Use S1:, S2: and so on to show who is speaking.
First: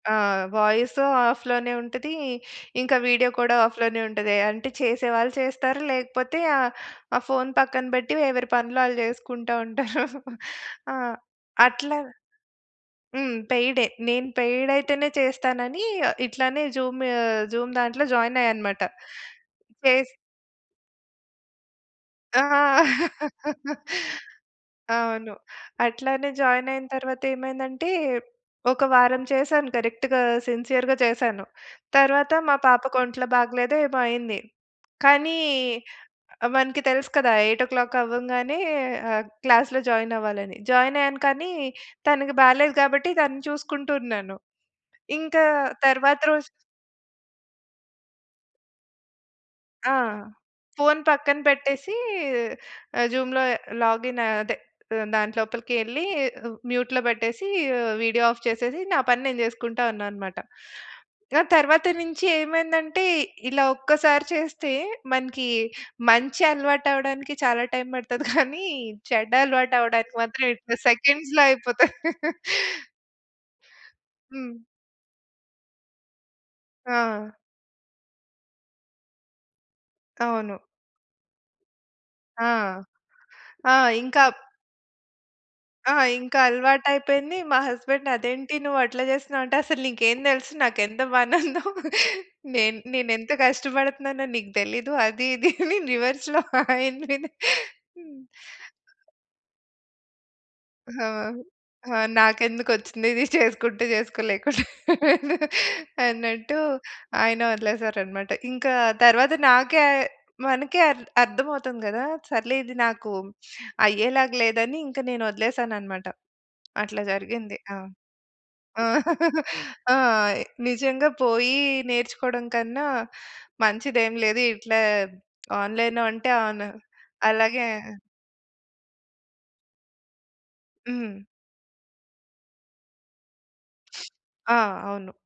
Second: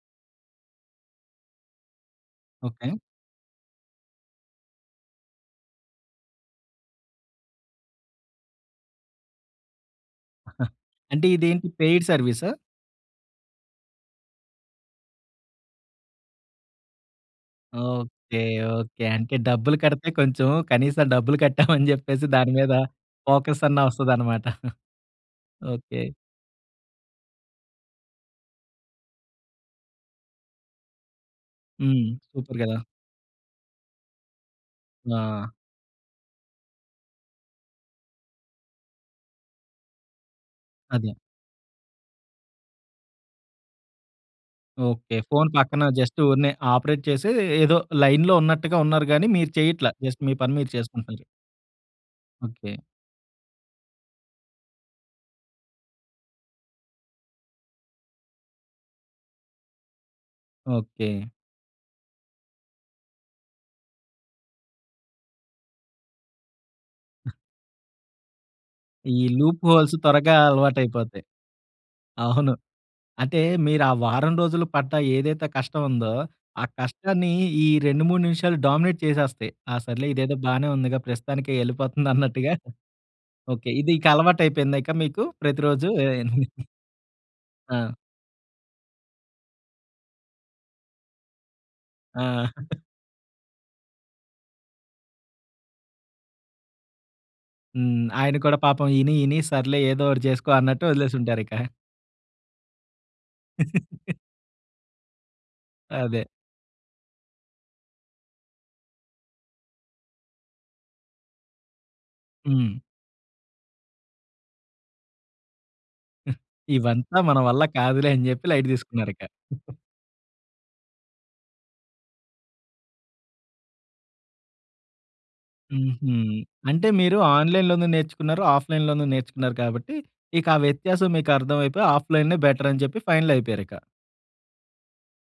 S1: ఆ! వాయిస్ ఆఫ్‌లోనే ఉంటది.
S2: ఓకే.
S1: ఇంక వీడియో కూడా ఆఫ్‌లోనే ఉంటది. అంటే చేసేవాళ్ళు చేస్తారు లేకపోతే ఆ! ఆ ఫోన్ పక్కన పెట్టి ఎవరి పనులు ఆళ్ళు జేసుకుంటా ఉంటారు. ఆ!
S2: అంటే ఇదేంటి
S1: అట్లా
S2: పెయిడ్ సర్విసా?
S1: హ్మ్. పెయిడే. నేను పెయిడ్ అయితేనే చేస్తానని ఇట్లనే జూమ్, జూమ్ దాంట్లో జాయిన్
S2: ఓకే.
S1: ఆయనన్మాట.
S2: ఓకే. అంటే డబ్బులు కడితే
S1: చేస్
S2: కొంచెం కనీసం డబ్బులు కట్టాం అని జేప్పేసి
S1: ఆ!
S2: దాని మీద ఫోకస్ అన్న ఒస్తదన్నమాట.
S1: అవును.
S2: ఓకే.
S1: అట్లనే జానైన తరువాత ఏమైందంటే ఒక వారం చేశాను కరెక్ట్‌గా సిన్సియర్‌గా చేశాను.
S2: హ్మ్.
S1: తరువాత
S2: సూపర్
S1: మా
S2: గదా!
S1: పాపకొంట్లో బాగాలేదో ఏమో అయింది. కానీ
S2: ఆ!
S1: మనకు తెలుసు కదా! 8 ఓ క్లాక్ అవ్వంగానే ఆహ్, క్లాస్‌లో జాయిన్ అవ్వాలని. జాయిన్
S2: అదే.
S1: అయ్యాను కానీ తనకి బాలేదు గాబట్టి తనని చూసుకుంటూ ఉన్నాను.
S2: ఓకే.
S1: ఇంకా
S2: ఫోన్ పక్కన
S1: తరువాత
S2: జస్ట్
S1: రోజు
S2: ఊరినే ఆపరేట్ చేసి ఏదో లైన్‌లో ఉన్నట్టుగా ఉన్నారు గానీ మీరు చేయట్ల
S1: ఆ!
S2: జస్ట్ మీ పని మీరు
S1: ఫోన్
S2: చేసుకుంటున్నారు.
S1: పక్కన పెట్టేసి
S2: ఓకే.
S1: ఆహ్, జూమ్‌లో లాగిన్ అదే ఆహ్, దాంట్లోపలికేళ్ళి మ్యూట్‌లో పెట్టేసి ఆహ్, వీడియో ఆఫ్ చేసేసి నా పని నేను జేసుకుంటా ఉన్నానన్నమాట.
S2: ఓకే.
S1: ఆ తరువాత నుంచి ఏమైందంటే ఇలా ఒక్కసారి చేస్తే మనకి మంచి అలవాటు అవ్వడానికి చాలా టైమ్ పడతది కానీ
S2: ఈ
S1: చెడు
S2: లూప్
S1: అలవాటు
S2: హోల్స్
S1: అవ్వడానికి
S2: త్వరగా
S1: మాత్రం ఇట్ల
S2: అలవాటైపో‌తయి.
S1: సెకండ్స్‌లో అయిపోతది.
S2: అవును. అంటే మీరు ఆ వారం
S1: హ్మ్.
S2: రోజులు పడ్డ ఏదైతే కష్టం ఉందో ఆ కష్టాన్ని
S1: ఆ!
S2: ఈ 2, 3 నిమిషాలు డామినేట్ చేసేస్తాయి. "ఆ! సర్లే ఇదేదో
S1: అవును.
S2: బానే ఉందిగా ప్రస్తుతానికి
S1: ఆ!
S2: ఎళ్ళిపోతుందన్నట్టుగా" ఓకే.
S1: ఆ! ఇంకా
S2: ఇదికలవాటైపోయింద ఇక మీకు ప్రతిరోజు
S1: ఆ!
S2: ఏ
S1: ఇంక అలవాటయిపోయింది. మా
S2: ఆ!
S1: హస్బెండ్ "అదేంటి నువ్వు అట్లా చేస్తున్నావు?" అంటే "అసలు నీకేం తెలుసు నాకెంత పనుందో.
S2: ఆ!
S1: నేను నేను నేనెంత కష్టపడుతున్నానో నీకు తెలీదు. అది ఇది" అని రివర్స్‌లో అయిన మీదే
S2: హ్మ్.
S1: హ్మ్.
S2: ఆయన కూడా పాపం ఇని ఇని సర్లే ఏదోటి చేసుకో అన్నట్టు
S1: హా!
S2: ఒదిలేసుంటారిక.
S1: హా నాకెందుకొచ్చింది ఇది చేసుకుంటే చేసుకో లేకపోతే
S2: అదే.
S1: అన్నట్టు ఆయన ఒదిలేసారన్నమాట. ఇంక తరువాత నాకే మనకే అర్ అర్థం అవుతుంది గదా! "సర్లే ఇది
S2: హ్మ్.
S1: నాకు అయ్యేలాగా లేదని" ఇంక నేను ఒదిలేసానన్నమాట. అట్లా
S2: ఇవంతా మన
S1: జరిగింది.
S2: వల్ల
S1: ఆ!
S2: కాదులే అని జెప్పి లైట్
S1: ఆ!
S2: తీసుకున్నారిక.
S1: ఆ! నిజంగా పోయి నేర్చుకోవడం కన్నా మంచిదేమి లేదు. ఇట్లా ఆన్లైన్‌లో
S2: హుహు.
S1: అంటే ఆన్
S2: అంటే మీరు
S1: అలాగే
S2: ఆన్లైన్‌‌లోను నేర్చుకున్నారు, ఆఫ్లైన్‌లోను నేర్చుకున్నారు కాబట్టి ఇక ఆ వ్యత్యాసం
S1: హ్మ్.
S2: మీకు అర్దమైపోయి ఆఫ్లైనే బెటర్ అని జేప్పి ఫైనల్ అయిపోయారు ఇక.
S1: ఆ! అవును.